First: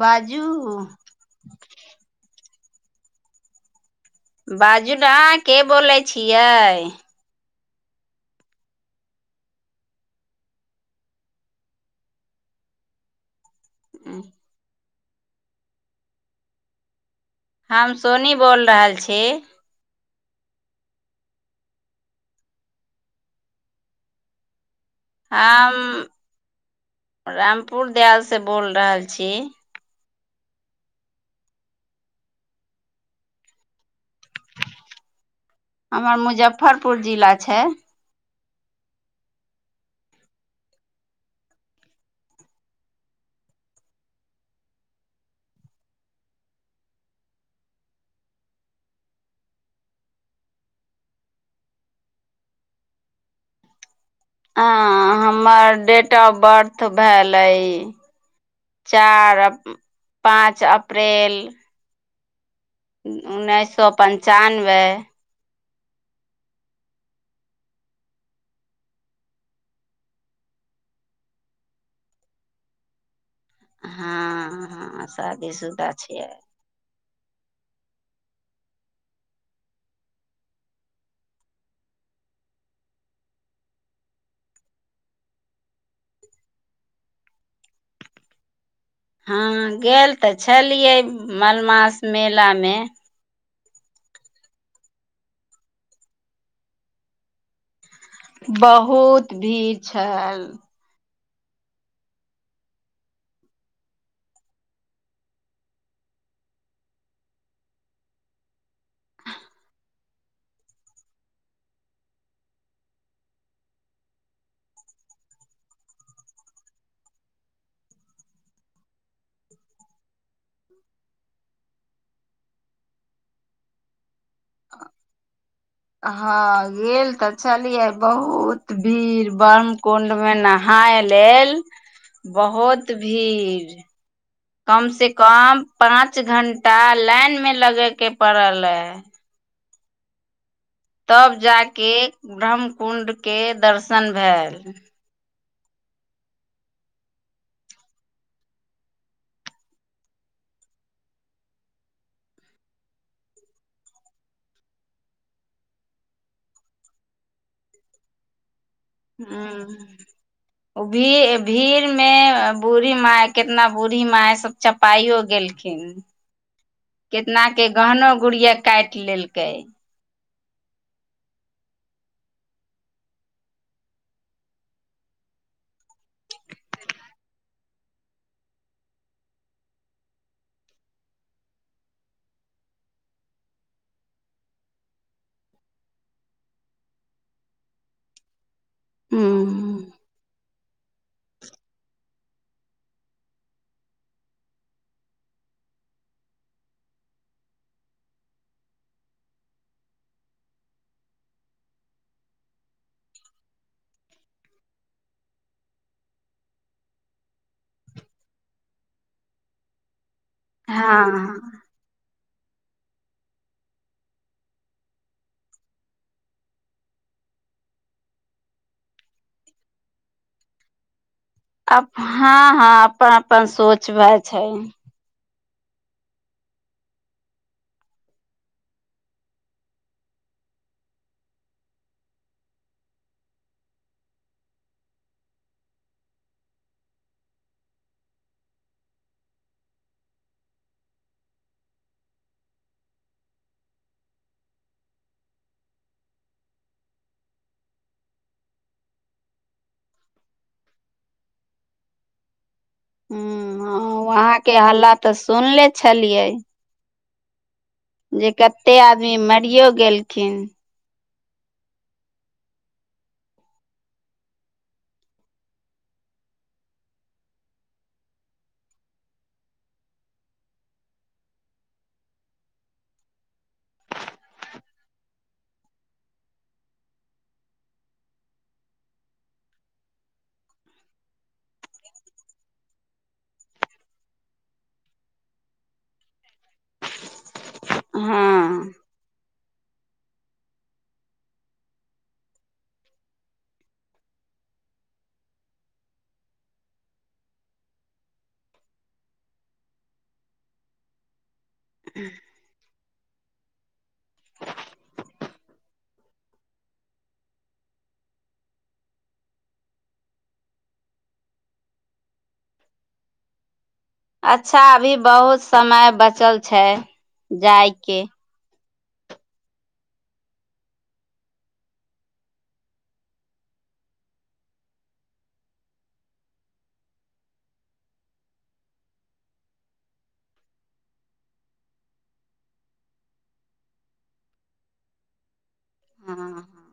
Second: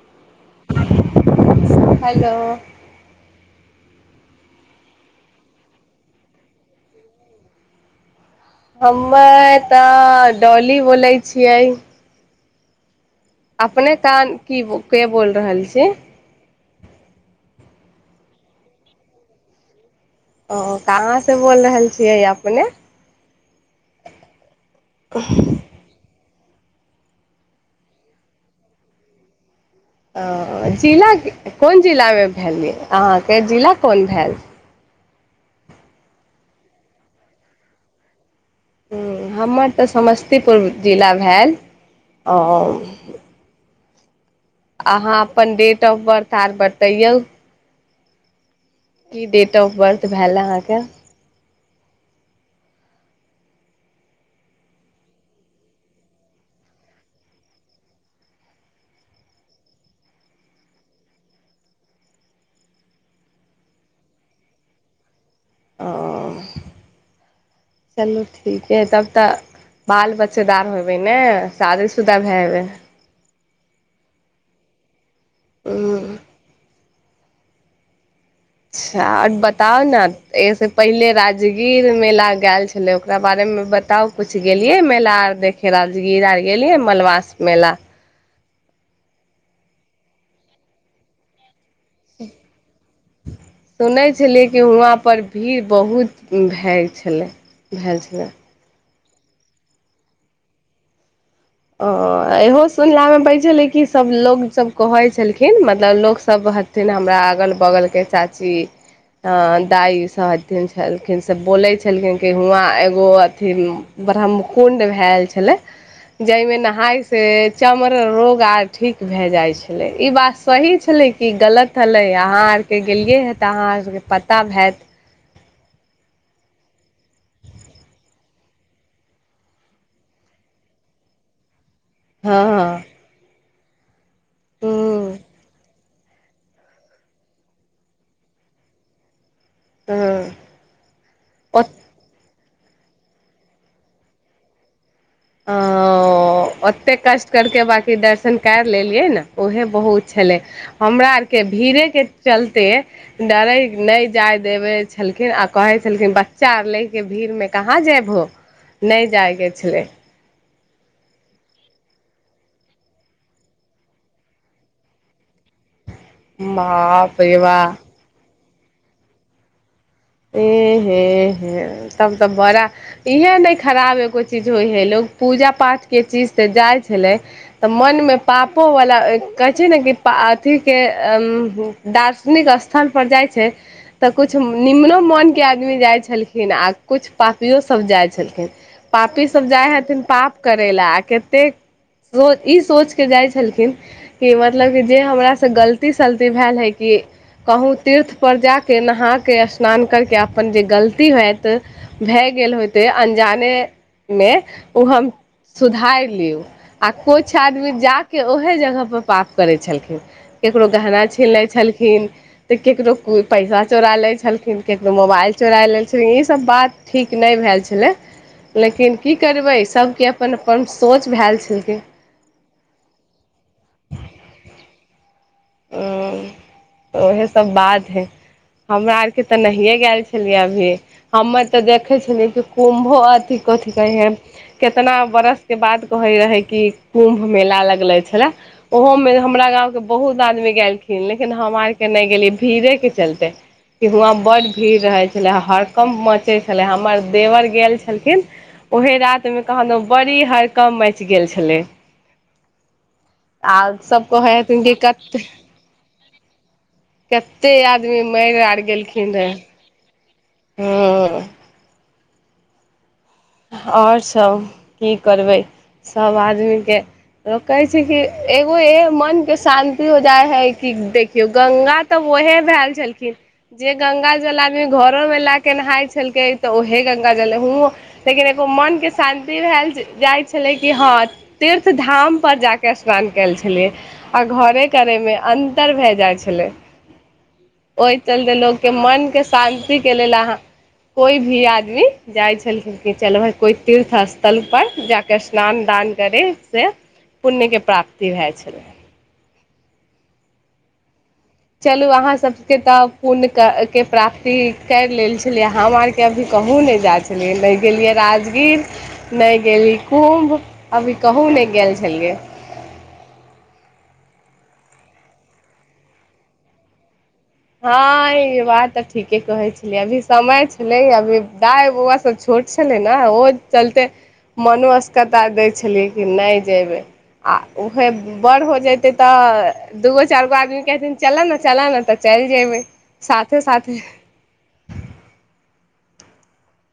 बाजूउ hello बाजू ने अहां के बोलै छियै। हमे तऽ डोली बोलै छियै। अपने कान की के बोल रहल छी। हम सोनी बोल रहल छी। ओ कहाँ से बोल रहल छियै अपने हम रामपुर दयालस बोल रहल छी वो जिला कौन जिलामे भेल अहाँके जिला कोन भेल हमर मुजफ्फरपुर जिला छै हुं हमर तऽ समस्तीपुर जिला भेल अहाँ अपन डेट ऑफ बर्थ आर बतैओ की डेट ऑफ बर्थ भेल अहाँके हँ हमर डेट ऑफ बर्थ भेलेइ चार आ पाँच अप्रैल उन्नैस सो पञ्चानबे ओ [inaudible] चलू ठीक तब तऽ बाल बच्चेदार होबै ने, शादी शुदा भै हबै हँऽ शादी सुदा हेबै छिय अच्छा और बताउ ने, एहिसँ पहिले राजगीर मेला गेल छलै ओकरा बारेमे बत ताउ कुछ गेलियै मेला और देखे लेल राजगीर आर गेलियै मलमास मेला हँ गेल तऽ छलियै मलमास मेला मे सुनै छलियै, कि हुआँपर भीड़ बहुत भए छलै भेल छलै बहुत भीड़ छल ओ इहो सुनलामे बै छलै कि सभ लोकसभ कहै छलखिन मतलब लोकसभ छथिन हमरा अगल बगलके चाची हँ दाइ सथिन छलखिन से बोलै छलखिन कि हुआँ एगो अथि ब्रह्मकुण्ड भेल छलै जाहिमे नहायसँ चमर रोग आर ठीक भए जाइ छलै ई बात सही छलै कि गलत हलै अहाँ आरके गेलिए तऽ अहाँ आरके पता होैत हँ गेल तऽ छललियै बहुत भीड़ ब्रांह्मकुण्ड मे नहाय नहाय लेल हँ हँ बहुत भीड़ कम से कम पाँंच घंटा लाइन में लगे के पड़ल है हुँ तब जाके ब्रंह्मकुण्ड के दर्शन भेल हँ ओ हँ ओते कष्ट करके बाँकि दर्शन कर लेलियै ने उहे बहुत छलै हमरा आरके भीड़ेके चलते डरै नहि जाय देबे छलखिन आ कहे छलखिन बच्चा ले के भीड़ मे कहाँ जेयबहो [unintelligible] हुँ ओ भीड़ भीड़ में बूढ़ी माय कितना बूढ़ी माय सब चपाइयो गेलखिन बाप रे केतना बा के गहनो गुड़िया काटि लेलके एह हे हे तब तऽ बड़ा इएह नहि खराब एगो चीज होइ हइ लोक पूजा पाठके चीज तऽ जाइ छलै तऽ मनमे पापो वला ए कहै छै ने कि पा अथीके [unintelligible] दार्शनिक स्थल पर जाइ छै तऽ कुछ निम्नो मोन के आदमी जाय छलखिन आ कुछ पापियो सब जाय छलखिन पापी सभ जाइ हूं हथिन पाप करै लए आ कतेक रोज ई सोच के जाइत छलखिन कि मतलब कि जे हमरासँ गलती सलती भेल हइ कि कहुँ तीर्थ पर जाके नहा के सँ स्नान करके अपन जे गलती होइत भए गेल होइते अनजाने मे ओ हम सुधारि लेयब आ कुछ आदमी जाकऽ ओहे जगह पर पाप करैत छलखिन केकरो गहना हँ छीन ले छलखिन, तऽ केकरो कोई पैसा चोरा ले छलखिन। लेकिन ककरो मोबाइल चोरा लेल छेलियै ई सब बात ठीक नहि भेऽल छलै। लेकिन की करबै सबके अपन अपन सोच भेऽल छेलखिन। अप हँ हँ अपन अपन सोच वएह छै। ए ओ तऽ उएहसब बात हइ। हमरा आरके तऽ नहिए गेल छलियैए अभी। हमे तऽ देखै छलियै कि कुम्भो अथी कथी कहै हइ केतना बरसके बाद कहै रहै कि कुम्भ मेला लगलै छलै। ओहो में हमरा गाँंव के बहुत आदमी गेलखिन लेकिन हम आर के नहि गेलियै भीड़े के चलते कि हुआँ बड्ड भीड़ रहै छलै हरकम मचै छलै हमर देवर गेल छलखिन। ओहे राति मे कहादन बड़ी हरकम मचि गेल छलै। आर हँ सब कहै वहाँके हेथिन कि हल्ला क तऽ सुनले छलियै। के [unintelligible] ते आदमी [unintelligible] जे कते आदमी मरियो गेलखिन। हुं। और सब की करबै सब आदमीके लोक कहै छै कि एगो हे मन के शान्ति हो जाय हय कि देखियौ गंगा तऽ ओहे भेल झलखिन। जे गंगा जल आदमी घरो मे लए के नहाय छलकै तऽ ओहे गंगाजल ह लेकिन एगो मोनके शान्ति भेल जाइ छलै कि हँ तीर्थ धाम पर जाके स्नान कैल छलियै। आ घरे करै मे अन्तर भए जाइ छलै। [unintelligible] ओहि चलते लोकके हँ मन के शान्तिके लेल अहाँ कोइ भी आदमी जाइ छेलखिन। चलबै कोइ तीर्थ स्थलपर जाकऽ स्नान दान करे से। पुण्यके प्राप्ति भए छलै। चलू अहाँ सब के तऽ पुण्य के प्राप्ति करि लेल छलियै हम आरके अभी कहुँ नहि जाय पहिले गेलियै राजगीर नहि गेलि कुम्भ, अभी कहूँ नहि गेल छलियै। अच्छा अभी बहुत समय बचल छै। जायके हँ ई बात तऽ ठीके कहै छलियै अभी समय छलै अभी दाइ बौआ सब छोट छलै ने ओहो चलते मनो अस्कता जै छलै कि नहि जेबै। आ उहे बड़ हो जेतै तऽ दूगो चारि गो आदमी कहथिन चलऽ ने चलऽ ने तऽ चलि जेबै साथे साथे। हँ हँ।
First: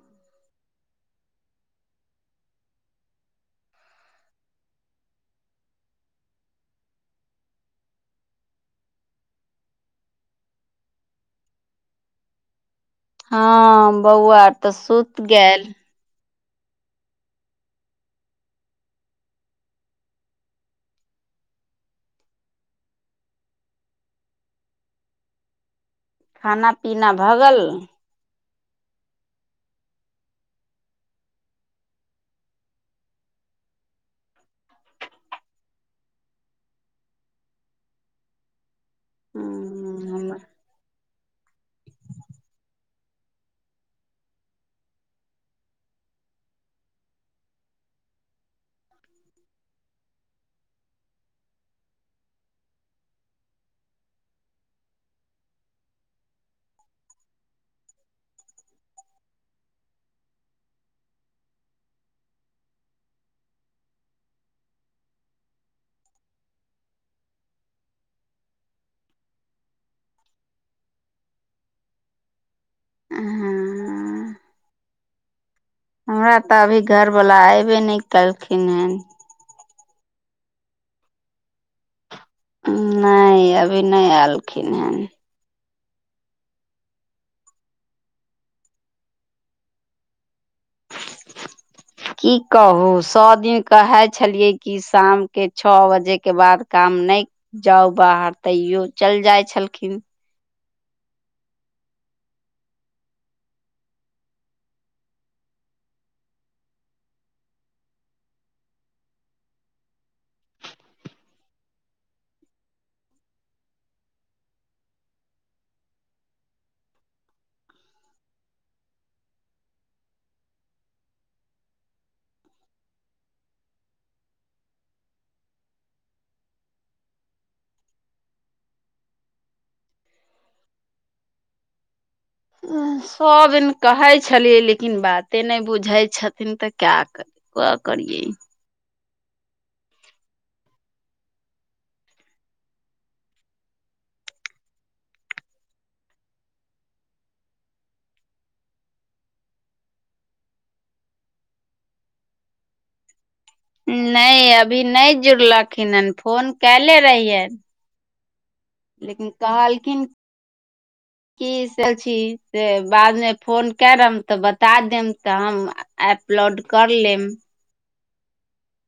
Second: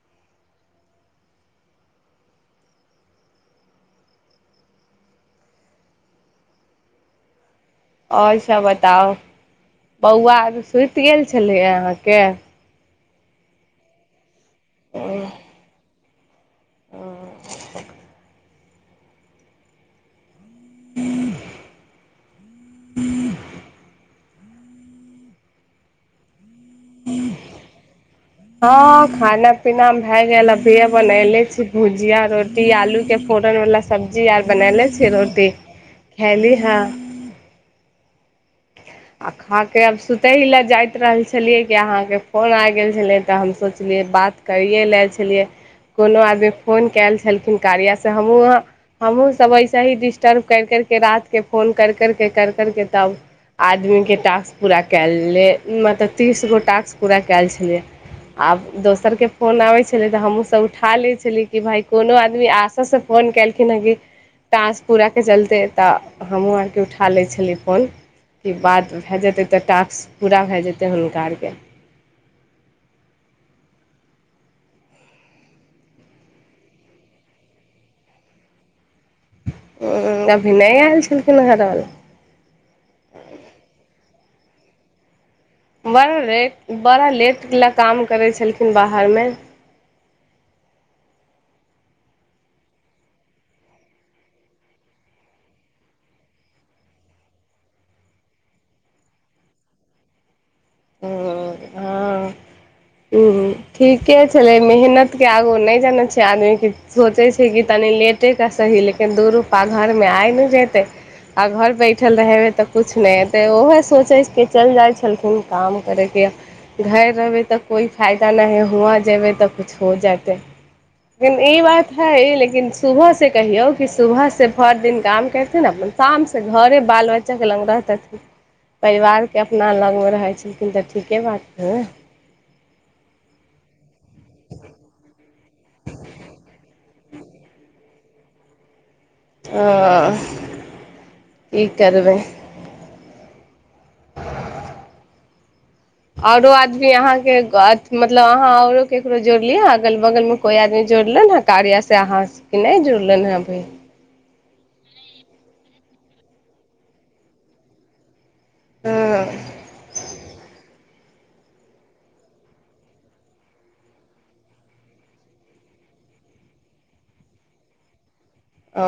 और सब बताउ, बौआ आरू सुति गेल छलैये अहाँके। हँ बौआ तऽ सुत गेल। हुं। [unintelligible] खाना पीना भऽ गेल। हँ खाना पीना भए गेल अभीए बनैले छी भुजिया रोटी आलू के फोरन वला। सब्जी आर बनैले छी रोटी खैली हं। आ खा के आब हूँ सुतही लै जाइत रहल छलियै कि अहाँके फोन आइ गेल छलै तऽ हम सोचलियै बात करिए लेल छलियै। कोनो आदमी फोन कैल छलखिन कार्यासँ हमहूँ ओ हमहूँ सब ऐसे हि डिस्टर्ब कैर करके रातिक फोन कर करके कर करके तब आदमीके टास्क पूरा केलले मतलब तीस गो टास्क पुरा कयल छलैये। आब दोसरके फोन आबै छलै तऽ हमहूँसब उठा लै छलियै कि भाय कोनो आदमी आपस मे। फोन कैलखिन हँ कि टास्क पूरा करके चलते तऽ हमहुँ आरके उठा लै छली फोन। कि बात भे जेतै तऽ टास्क पूरा भे जेतै हुनका आरके। हं। हमरा तऽ अभी घरवला ऐबे नै केलखिन हेन। अभिनै एल छलखिन घरवला? नै अभी नै एलखिन हैं। बड़ लेट बड़ा लेट लैय काम करै छलखिन बाहरमे। [inaudible] कि कहू सौ दिन कहै छैलियै कि शामके छ बजेके बाद काम नै जाउ बाहर तैयो चैल जाइ छलखिन। आ [unintelligible] हां हूहू ठीके छलै मेहनत के आगू नै जानै छियै आदमीकेँ सोचै छै कि ताले लेटेक सही लेकिन दू रुपा घरमे आइ ने जेतै। आ घर बैठल रहेबै तऽ कुछ नै एतै ओहू सोचै के चैल जाइत छलखिन काम करैत या घर रहबै तऽ कोइ फायदा ना है हुआ जेबै तऽ कुछ हो जेतै। लेकिन इ बात हैइ लेकिन सुबह से कहियौ कि सुबह से भर दिन काम करथिन अपन शाम से घरे बाल बच्चाके लाग रहतथिन। परिवारके अपना लगमे रहै छलखिन तऽ ठीके बात न रहतै। सब दिन कहै छलियै लेकिन बात एते नहि बुझै छथिन तऽ क्या करि क करियै। आ कि करबै? औरो आदमी अहाँके गा मतलब अहाँ औरो ककरो जोड़लियै अगल बगलमे कोइ आदमी जोड़ लन हैं। कार्यसँ अहाँके के ना जुड़लनि हैं अभी। नै अभी नै जुड़लखिन हेन फोन कैले रहियै। हँ लेकिन कहलथिन [unintelligible] कि से छी से बादमे फोन करम तऽ बता देम तऽ हम एपलोड कर लेम। अ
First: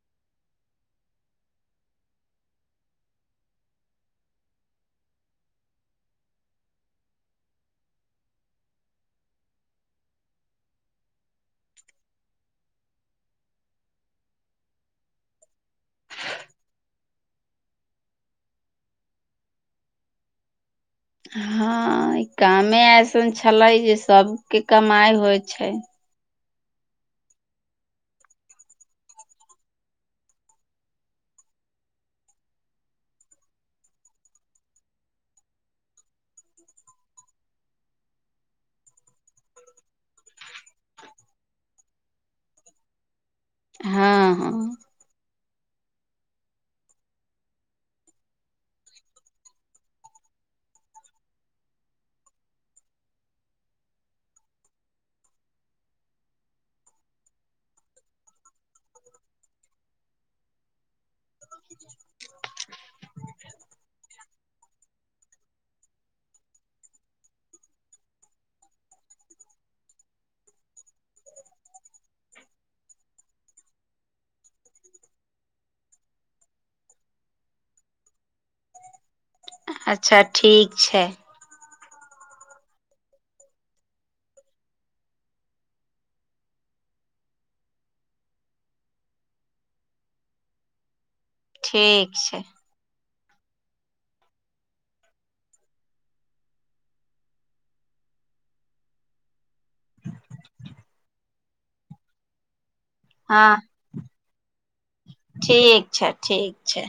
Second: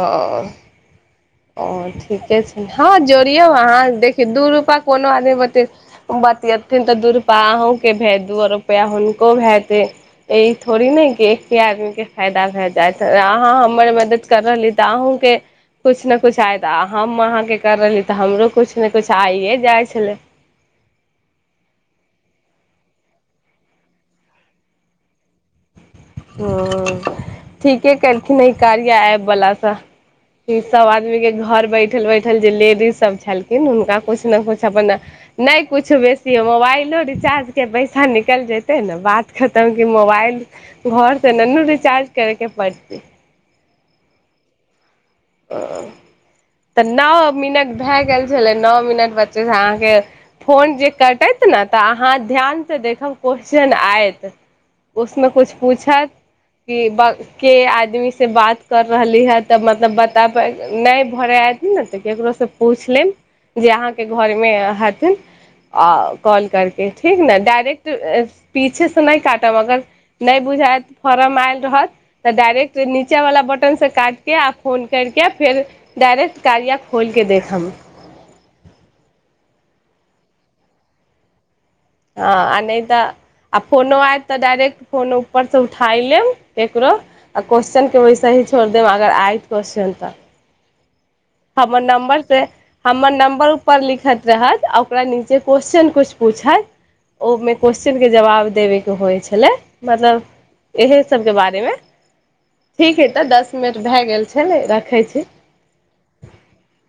आ ठीके छै हँ जोड़ियौ अहाँ देखियौ दू रुपा कोनो आदमी बते बतियेथिन तऽ दू रुपआ अहुके भेत दू रुपा हुनको हेतै। एहि थोड़ी ने कि एके आदमी के फयदा भे जायत अहाँ हमर मदद कर रहली त आहुके कुछ ने कुछ आयदा तऽ हम अहाँके करै रहली तऽ हमरो कुछ ने कुछ आइए जाइ छलै। हँ इकामे ऐसन छलै जे सबके कमाइ होइ छै। ह ठीके केलखिन इ कारिया एपबलास इ सब आदमी के घर बैठल बैठल जे लेडिज सब छलखिन हुनका कुछ ना कुछ अपन नै कुछो बेसी ह मोबाइलो रिचार्ज के पैसा निकल जेतै ने बात खतम कि मोबाइल घरसँ ने नू रिचार्ज करैके पड़तै। हां अ तऽ नौ मिनट भेए गेल छलै नौ मिनट बच्चेसँ अहाँके फोन जे कटत ने तऽ अहाँ ध्यान से देखब कोसचन आइत। उसमे कुछन कुछ पुछत। किब के आदमी से बात कर रहली है तऽ मतलब बत तब नै भरे आइत न तऽ केकरो से पुइछ लेम। जे अहाके घर मे हथिन। आ कॉल करके ठीक ने डायरेक्ट पीछेसँ नहि काटबऽ मगर नहि बुझायत फॉर्म आयल रहत तऽ डायरेक्ट नीचे वाला बटन से काट के आ फोन कैरके फेर डायरेक्ट कार्या खोलके देखब। अच्छा ठीक छै। हँ आ नहि त आ फोनो आयत त डायरेक्ट फोन ऊपरसँ उठाय लेब केकरो। आर क्वेश्चनके वैसेहीं छोड़ देब अगर आइत क्वेेश्चन त। हमर ठीक नम्बर से छै हमर नम्बर ऊपर लिखत रहत आ ओकरा नीचे क्वेश्चन कुछ पूछत ओमे क्वैश्चन के जवाब देबे के होइ छलै मतलब इहे सबके बारेमे। ठीक अइ त हँ दस मिनट भए गेल छय राखैय छी। ठीक छैय, ठीक छैय।